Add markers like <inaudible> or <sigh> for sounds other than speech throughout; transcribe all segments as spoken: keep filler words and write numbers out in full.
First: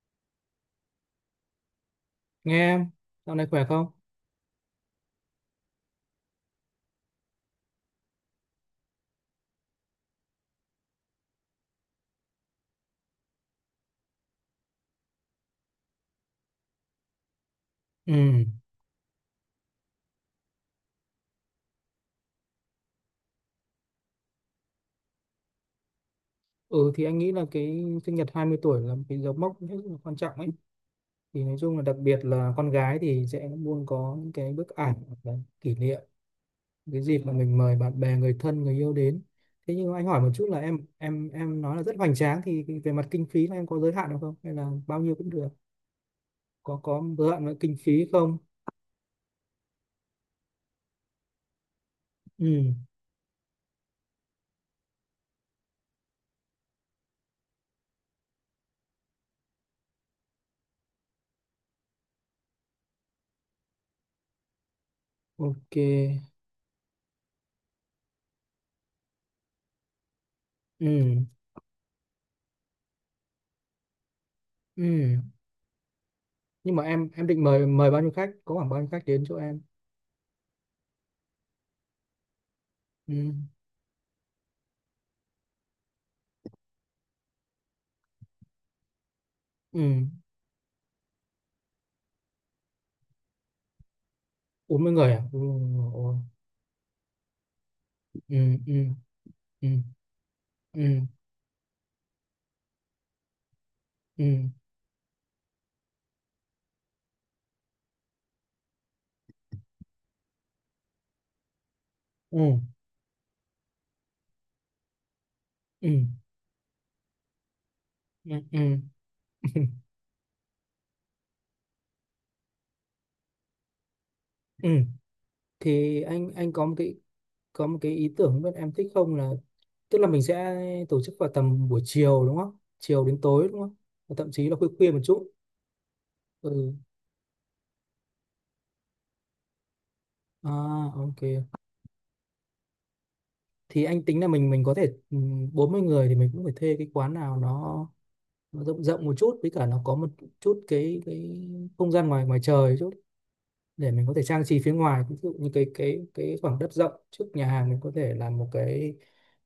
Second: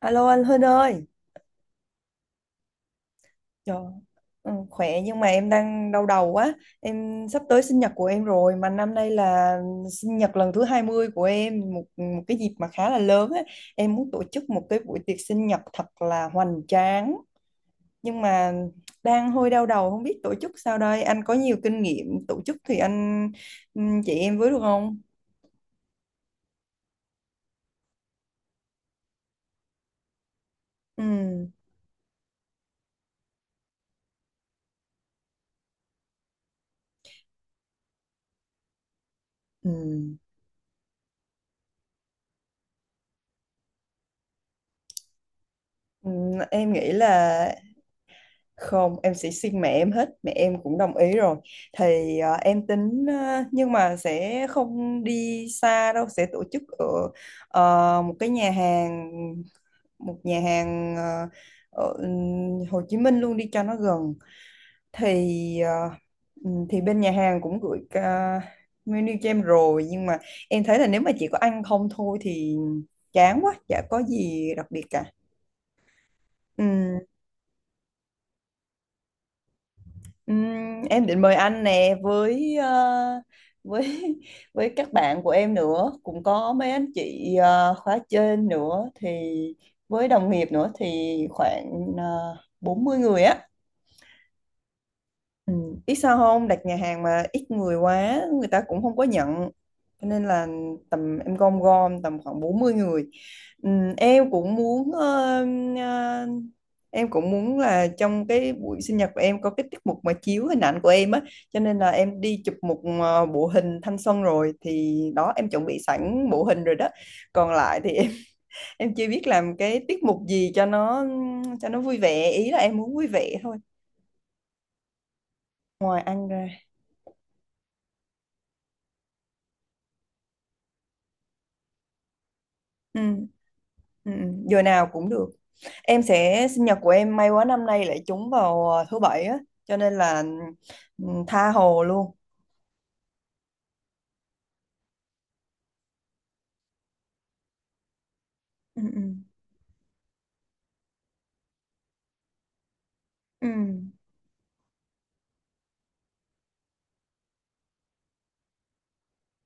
Alo anh Hưng ơi, Nghe em, dạo này khỏe trời, không? ừ, khỏe nhưng mà em đang đau đầu quá. Em sắp tới sinh nhật của em rồi mà năm nay là sinh nhật lần thứ hai mươi của em, một một cái dịp mà khá là lớn á. Em muốn tổ chức một cái buổi tiệc sinh nhật thật là hoành tráng nhưng Ừ. mà đang hơi đau đầu không biết tổ chức sao đây. Anh có nhiều kinh nghiệm tổ chức thì anh ừ, chị em với được không? Ừ thì anh nghĩ là cái sinh nhật hai mươi tuổi là một cái dấu mốc rất là quan trọng ấy. Thì Ừ. nói chung là đặc biệt là con gái thì sẽ luôn có những cái bức ảnh hoặc là kỷ niệm cái dịp mà mình mời bạn bè, người thân, người yêu đến. Ừ. Thế nhưng mà anh hỏi một chút là em em em nói là rất hoành tráng thì cái- về mặt kinh phí là em có giới hạn được không? Hay là bao nhiêu cũng được? Ừ, em Có nghĩ có giới hạn là. với kinh phí không? Không, em sẽ xin mẹ em hết, mẹ em cũng đồng ý rồi. Thì ờ, em Ừ. tính ờ, nhưng mà sẽ không đi xa đâu, sẽ tổ chức ở ờ, một cái nhà hàng một nhà hàng ờ, ở Hồ Chí Minh luôn đi cho nó gần. Thì Ok. ờ, ừm, thì bên nhà hàng cũng gửi ca- menu cho em rồi nhưng mà em thấy là nếu mà Ừ. chỉ có ăn không thôi thì chán quá, chả có gì đặc biệt Ừ. cả. Nhưng mà em em định mời mời bao nhiêu khách? Có khoảng bao nhiêu khách đến chỗ em? Ừm, em định mời anh nè với ờ, Ừ. với <laughs> với các bạn của em nữa cũng có mấy anh chị ờ, khóa trên nữa thì Ừ, với đồng nghiệp nữa thì khoảng uh, bốn mươi người á. bốn mươi người à? Ừ, Ừ. Biết sao ôi. không đặt nhà hàng mà ít người quá Ừ, người ta cũng ừ, không có nhận, ừ, cho nên là ừ, tầm em gom gom tầm khoảng bốn mươi người. Ừ, em ừ, cũng muốn ờ, ờ, em cũng muốn là trong cái buổi sinh nhật của em có cái tiết mục mà chiếu hình ảnh của em á, cho nên là em ừ, đi chụp một ờ, bộ hình thanh xuân rồi thì đó em chuẩn bị ừ, sẵn bộ hình rồi đó. Còn lại thì em ừ, <laughs> ừ, ừ. em chưa biết làm cái tiết mục gì cho nó cho nó vui vẻ, ý là em muốn vui vẻ thôi Ừ. ngoài Thì ăn anh ra. anh có một cái có một cái ý tưởng bên em thích không là tức là mình sẽ tổ chức vào tầm buổi chiều, đúng không? Ừ. Chiều đến tối, đúng không? Ừ, ừ, Và thậm chí là giờ khuya nào khuya một cũng được. chút. Em sẽ sinh Ừ. nhật của em may quá năm nay lại trúng vào ờ, thứ bảy á, cho nên là À, ừ, ok, tha hồ luôn. thì anh tính là mình mình có thể ừ, bốn mươi người thì mình cũng phải thuê cái quán nào nó nó Ừ, rộng ừ, rộng một chút, với cả nó có một chút cái cái không gian ngoài ngoài trời chút ừ. để mình có thể trang trí phía ngoài. Ví dụ như cái cái cái khoảng đất rộng trước nhà hàng, mình có thể làm một cái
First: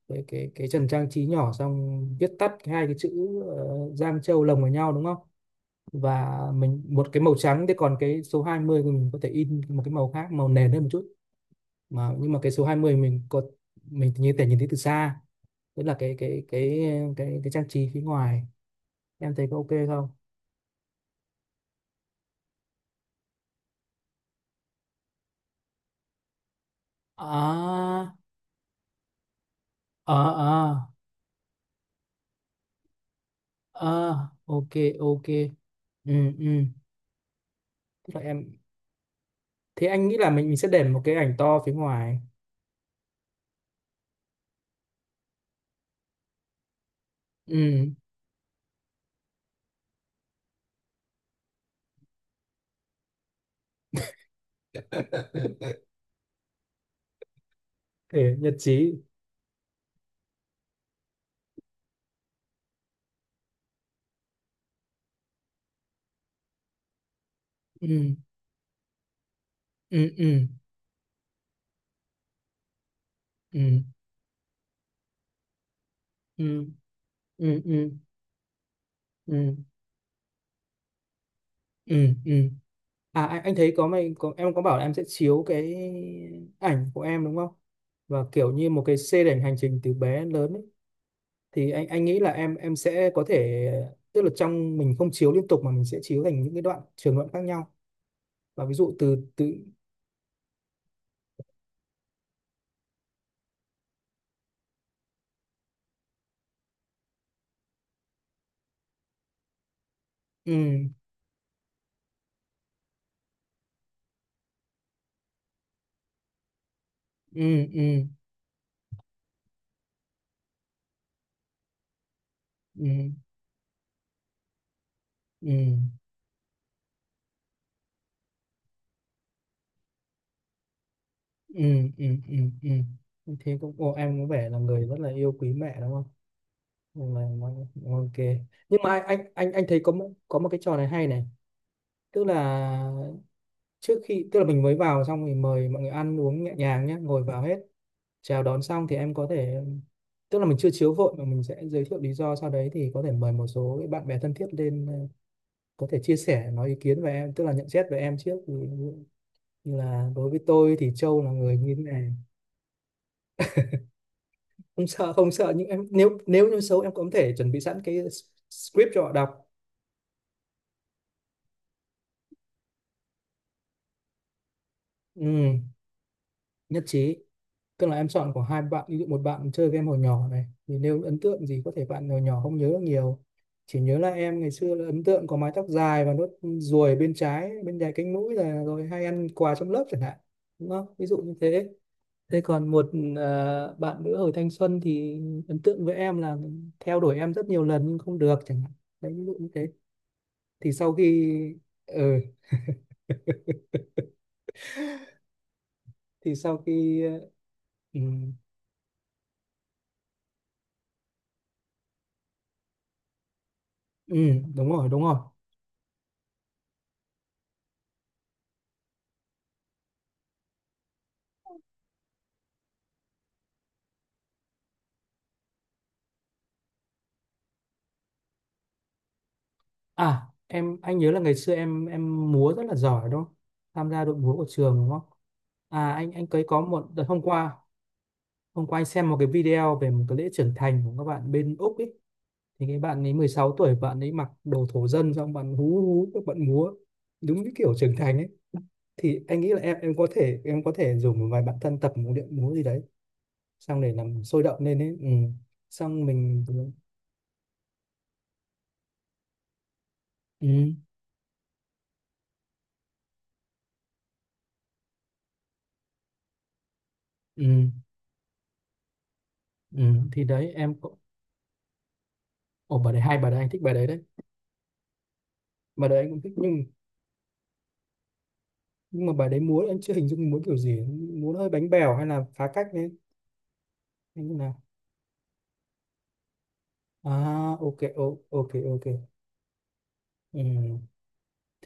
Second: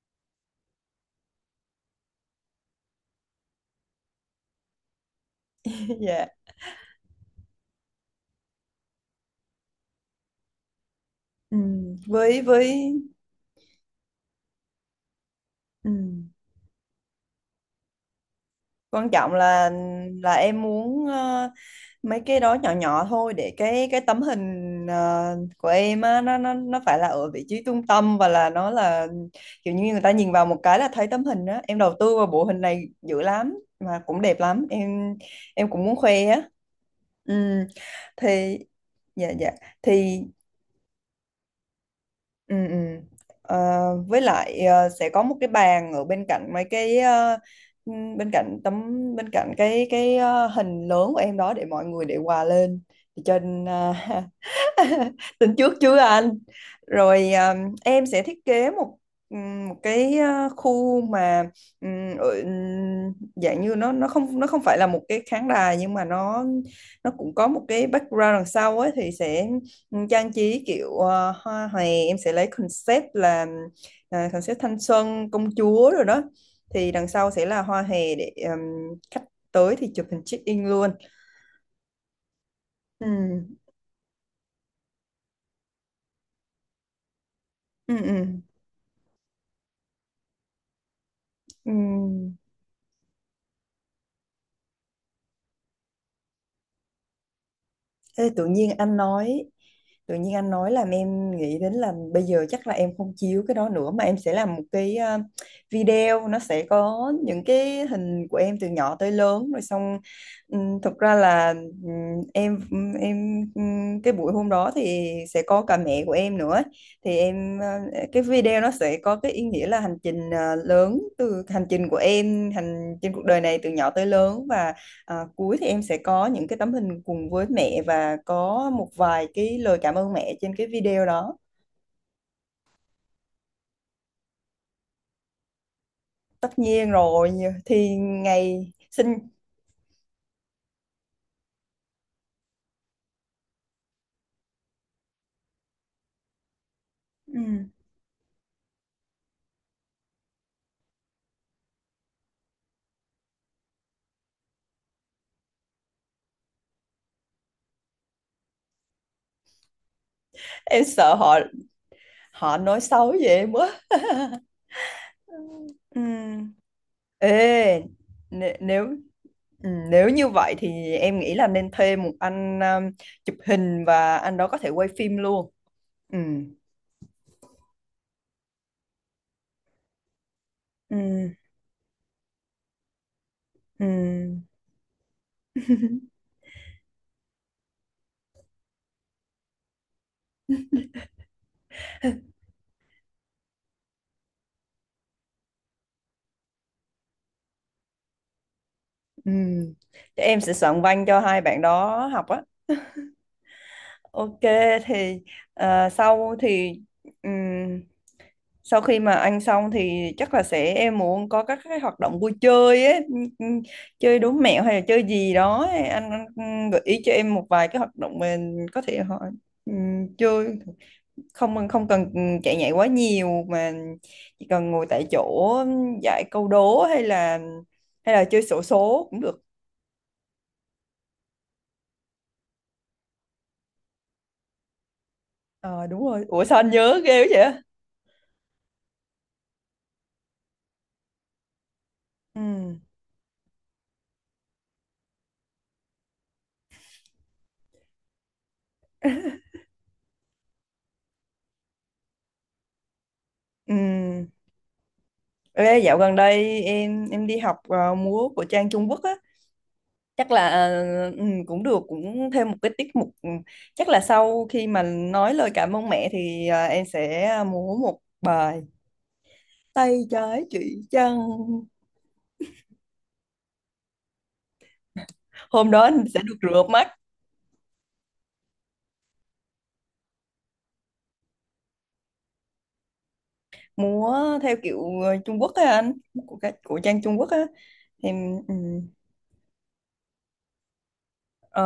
cái cái cái trần trang trí nhỏ, xong viết tắt cái hai cái chữ uh, Giang Châu lồng vào nhau, đúng không? <laughs> Dạ. Và mình một cái màu trắng, thế còn cái số hai mươi thì mình có thể in một cái màu khác màu nền hơn một chút, Ừ. mà nhưng mà Với cái số hai với mươi mình có mình như thể nhìn thấy từ xa, tức ừ, là cái cái cái cái cái trang trí phía ngoài. quan trọng Em thấy có ok là không? là em muốn ờ, mấy cái đó nhỏ nhỏ thôi để cái cái tấm hình ờ, của em á nó nó nó phải là ở vị trí trung À, tâm và là nó là kiểu như người ta à, nhìn vào một cái là à, thấy tấm hình á. Em đầu tư vào bộ hình này dữ lắm à, mà cũng đẹp lắm ok, em. ok. Em cũng muốn Ừ, khoe á, ừ. ừ. Vậy em Thì dạ dạ thế anh nghĩ thì là mình mình sẽ để một cái ảnh to phía ngoài. ừ, ừ. Ờ, với lại ờ, sẽ có một cái bàn ở bên cạnh mấy cái ờ, Ừ. ừm, bên cạnh tấm bên cạnh cái cái ờ, hình lớn của em đó để mọi người để quà lên thì cho nên, ờ, <laughs> <laughs> Tính trước <laughs> chưa anh? Rồi à, em sẽ Để thiết nhật kế trí. một ừm, một cái à, khu mà ừm, ở- ừm, dạng như nó nó không, nó không phải là một cái khán đài nhưng mà nó nó cũng có một cái Ừ, background đằng sau ấy thì sẽ ừm, ừ, trang ừ, trí kiểu à, hoa hòe. Em sẽ lấy concept là ừ, à, concept thanh xuân công chúa rồi đó ừ, thì đằng sau sẽ ừ, là hoa ừ, hòe để ừm, khách ừ, tới thì chụp hình check in luôn. ừ, ừ. À anh, Ừm, anh thấy có mày có em có bảo là em sẽ chiếu cái ảnh của em, đúng không? ừm, Và ừm, kiểu như một cái xê đảnh hành trình từ bé đến lớn ấy. Thì anh anh nghĩ là ừm. em em sẽ có thể tức là trong mình không chiếu liên tục mà mình sẽ chiếu thành những cái đoạn trường đoạn khác nhau. Ê, tự Và nhiên ví dụ anh từ nói từ tự nhiên anh nói làm em nghĩ đến là bây giờ chắc là em không chiếu cái đó nữa mà em sẽ làm một cái ờ, video, nó sẽ có những cái hình của em từ nhỏ tới lớn rồi xong. Ừm, Ừ, thực ra là ừm, em em ừm, cái buổi hôm đó thì sẽ có cả mẹ của em nữa, thì em ừ, ờ, ừ, cái video nó sẽ có cái ý nghĩa là hành trình ờ, lớn từ hành trình của em hành ừ, trên cuộc đời này từ nhỏ tới lớn. Và à, ừ, cuối thì ừ. em sẽ có những cái tấm hình cùng với mẹ và có một vài cái lời cảm ơn mẹ trên cái video đó. Ừ, ừ, ừ, ừ, thế cũng ồ, em có vẻ là người rất là yêu quý mẹ, đúng không? Tất nhiên Nhưng mà rồi, như- thì ok, ngày nhưng mà sinh. anh anh anh thấy có một, có một cái trò này hay này. Tức là trước khi tức là mình mới vào xong thì mời mọi người ăn uống nhẹ nhàng nhé, ngồi Ừ, vào hết, chào đón xong thì em có thể tức là mình chưa chiếu vội mà mình sẽ giới thiệu lý do, sau đấy thì có thể mời một số cái bạn bè thân thiết lên ờ, có thể chia sẻ nói ý kiến về em, tức là nhận xét về em trước. Ví dụ như là đối với tôi em thì sợ Châu là họ người như thế này. họ nói xấu về em quá. Không sợ không sợ nhưng em Ừ. nếu nếu như xấu, em cũng có thể chuẩn bị sẵn Ê, cái nè- nếu script cho họ đọc. ừ, nếu như vậy thì em nghĩ là nên thuê một anh um, chụp hình và anh đó có thể quay phim luôn. Ừ, Ừ. nhất trí, tức là em chọn của hai bạn, ví dụ một bạn chơi game hồi nhỏ này thì Ừ. nếu ấn tượng gì có thể bạn hồi nhỏ không nhớ được nhiều, chỉ Ừ. nhớ là em ngày xưa là ấn tượng có mái tóc dài và nốt ruồi bên trái bên dài cánh mũi là rồi hay ăn quà trong lớp chẳng hạn, đúng không? Ví dụ như thế. Thế còn một ờ, bạn nữa hồi thanh xuân thì ấn tượng với em là theo đuổi em rất nhiều lần nhưng không được chẳng hạn. Đấy, ví Ừ. dụ như thế. Chắc em sẽ Thì soạn sau văn cho khi hai bạn ừ, đó học á. <laughs> Ok, thì ờ, sau thì sau thì khi ừm, ừ, sau khi mà ăn xong thì chắc là sẽ em muốn có các cái hoạt động vui chơi ấy, ừm, ừm, ừ, chơi đố mẹo đúng hay là rồi, đúng chơi rồi. gì đó ấy. Anh, anh ừm, gợi ý cho em một vài cái hoạt động mình có thể họ ừm, chơi, không không cần ừm, chạy nhảy quá nhiều mà chỉ cần ngồi tại chỗ ừm, giải câu đố hay là hay là chơi xổ số cũng được. À em anh nhớ là ngày xưa em em múa rất là giỏi, đúng không? Tham gia đội múa của trường, đúng không? Ờ À đúng anh rồi. anh Ủa ấy sao có anh một nhớ đợt hôm ghê quá qua, vậy? hôm qua anh xem một cái video về một cái lễ trưởng thành của các bạn bên Úc ấy, thì Ừ. cái bạn ấy mười sáu tuổi, bạn ấy mặc đồ thổ dân xong bạn hú hú các bạn múa đúng cái kiểu trưởng thành ấy. Thì anh nghĩ là em em có thể em có thể rủ một vài bạn thân tập một điệu múa gì đấy, Ừ. xong để làm sôi động lên ấy. Ừ. Ê, dạo Xong gần mình đây em em đi học ờ, múa của Trang Trung Quốc á, chắc là ừ. ờ, ừ, cũng được, cũng thêm một cái tiết mục ừ, chắc là sau khi mà nói lời cảm ơn mẹ thì ờ, em sẽ ờ, Ừ. múa một bài Ừ. tay Thì trái đấy em chỉ cũng trăng. ồ, bà đấy hay, bà đấy anh thích bài đấy đấy. Hôm đó Bà đấy anh anh sẽ cũng thích, được rửa nhưng mắt. nhưng mà bài đấy múa anh chưa hình dung múa kiểu gì, múa hơi bánh bèo hay là phá cách đấy. Anh cũng Múa theo nào. kiểu ờ, Trung Quốc á anh, của, cái- của Trang Trung Quốc á. À, ok, o- Em ok, ừ. ok. Ừ.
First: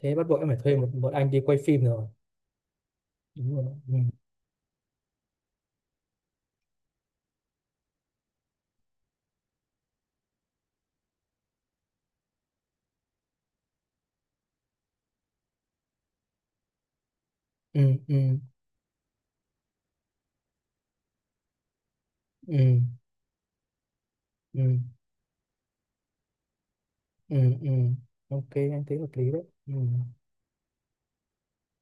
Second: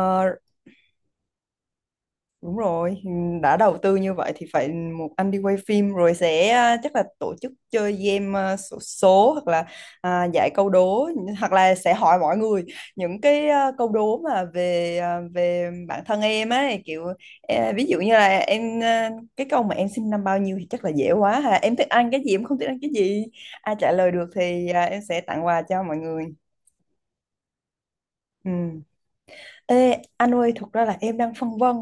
Thế bắt buộc em phải thuê một một anh đi quay phim rồi. đúng rồi, ừ, Đúng đã rồi đó. đầu Ừ. tư như vậy thì phải một anh đi quay phim rồi. Sẽ à, chắc là tổ chức chơi game à, xổ số, hoặc là à, giải câu đố, hoặc là sẽ hỏi mọi người những cái à, câu đố mà về à, về bản thân em ấy, kiểu à, ví Ừ. dụ như Ừ. là em à, cái câu mà em sinh năm bao nhiêu thì chắc là dễ quá ha. Em thích ăn cái gì, em không thích ăn Ừ. cái gì. Ai trả lời được thì Ừ. à, em sẽ tặng quà cho mọi người. Ừ. Ừ. Ok, Ừ. anh thấy hợp lý đấy. Ừ. Ê, anh ơi, thực ra là em đang phân vân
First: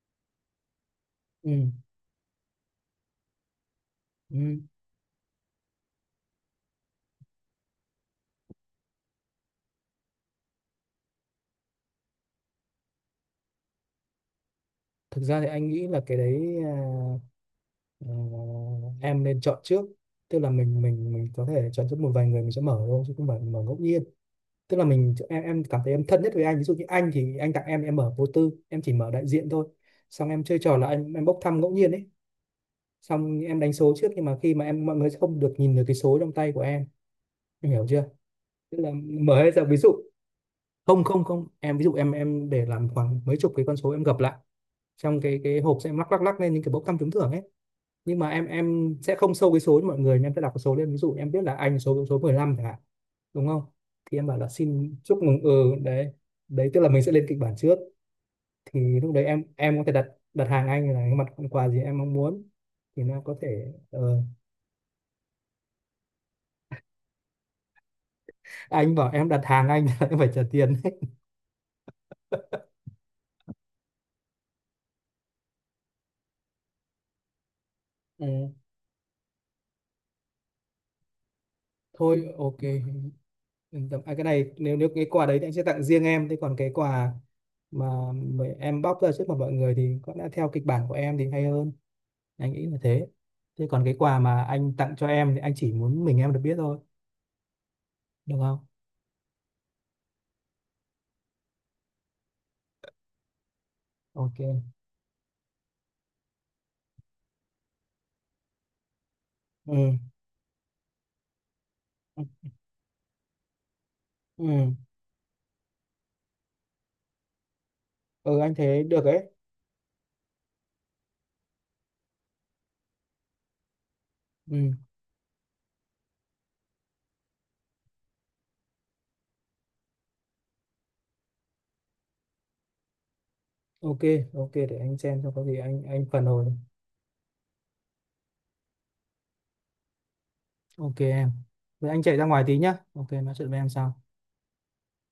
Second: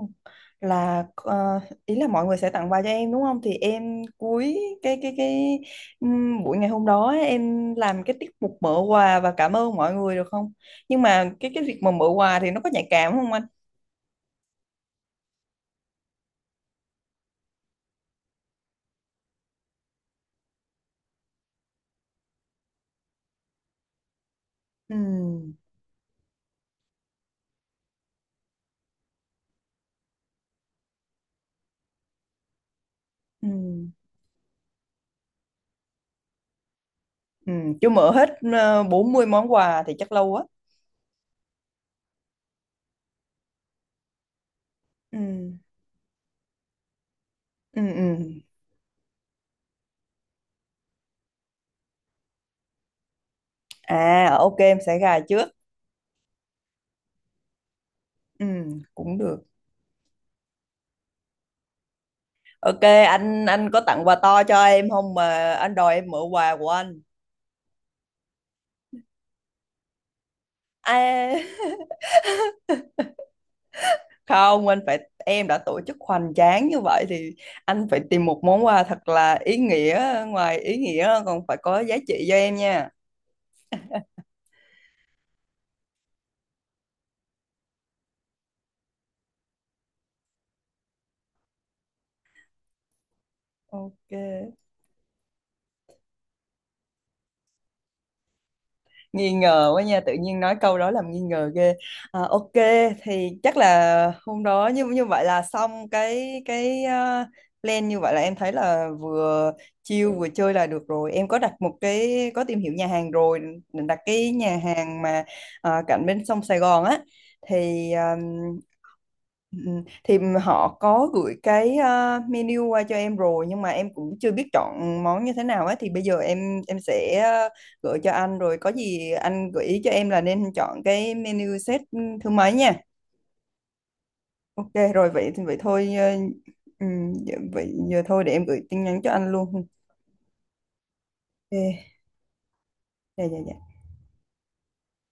là ờ, Ừ. ý là mọi người sẽ tặng quà cho em đúng không? Thì em cuối Ừ. cái cái cái ừm, buổi ngày hôm đó ấy, em làm cái tiết mục mở quà và cảm ơn mọi người được không? Nhưng mà cái cái việc mà mở quà thì nó có nhạy cảm không anh? Thực ra thì anh nghĩ là cái đấy à, ờ, em nên chọn trước, tức là mình mình mình có thể chọn trước một vài người mình sẽ mở thôi chứ không phải mở ngẫu nhiên. Tức là Ừ, mình em em cảm thấy em thân nhất với anh, ví dụ như anh thì anh tặng em em mở vô tư, em chỉ mở đại diện thôi. Xong em chơi trò là anh em em bốc thăm ngẫu nhiên ấy, xong em đánh ừ, số trước nhưng mà khi mà em mọi người sẽ không được nhìn được cái số trong tay của em. ừ, Em hiểu chưa chưa? mở hết Tức ờ, là bốn mươi mở hết món ra. Ví quà dụ thì chắc lâu quá. không không không em, ví dụ em em để làm khoảng mấy chục cái con số, em gập lại Ừ, trong cái cái hộp, sẽ em lắc lắc lắc lên những cái bốc thăm trúng thưởng ấy. ừ, ừ. Nhưng mà em em sẽ không show cái số cho mọi người, mà em sẽ đọc cái số lên. Ví dụ em biết là anh số số mười lăm chẳng hạn, đúng không? Thì em À, bảo là ok em xin sẽ gà chúc mừng. trước. Ừ, đấy, đấy, tức là mình sẽ lên kịch bản trước. Ừ, Thì lúc cũng đấy được. em em có thể đặt đặt hàng anh là cái mặt hàng quà gì em mong muốn. Ok, Thì nó có anh anh thể có tặng quà ờ, to cho em không mà anh đòi em mở quà của anh? à, anh bảo em đặt hàng anh <laughs> em phải trả tiền đấy. À, <laughs> không, anh phải em đã tổ chức hoành tráng như vậy thì anh phải tìm một Ừ. món quà thật là ý nghĩa, ngoài ý nghĩa còn phải có giá Thôi trị cho em ok, nha. yên tâm à, cái này nếu nếu cái quà đấy thì anh sẽ tặng riêng em, thế còn cái quà mà mà em bóc ra trước mặt mọi người thì có lẽ theo kịch bản của em thì hay hơn. Anh nghĩ là thế. Thế còn cái quà mà Ok, anh tặng cho em thì anh chỉ muốn mình em được biết thôi, được không? nghi ngờ quá nha, tự nhiên nói câu đó làm nghi ngờ ghê. À, ok thì chắc là hôm đó Ok. như như vậy là xong cái cái ờ, plan. Như vậy là em thấy là vừa Ừ, chill vừa chơi là được rồi. Em có đặt một ừ, cái, có tìm hiểu nhà hàng rồi, định đặt cái nhà ừ. hàng mà ờ, cạnh bên sông Sài Gòn á, thì ờ, Ừ, anh thấy được đấy. ừ, thì họ có gửi cái ờ, menu qua cho em rồi nhưng mà em cũng chưa biết Ừ. chọn món như thế nào á, thì bây giờ em em sẽ ờ, gửi cho anh rồi có gì anh gợi ý cho em là nên chọn cái menu set thứ mấy nha. Ok, ok, Ok để anh rồi, xem vậy xong có vậy gì anh thôi anh ờ, phản hồi. ừm, dạ, vậy giờ thôi để em gửi tin nhắn cho anh luôn. Ok em, Ok. vậy anh chạy ra ngoài tí nhá, ok, Dạ nói dạ chuyện với em dạ. sau.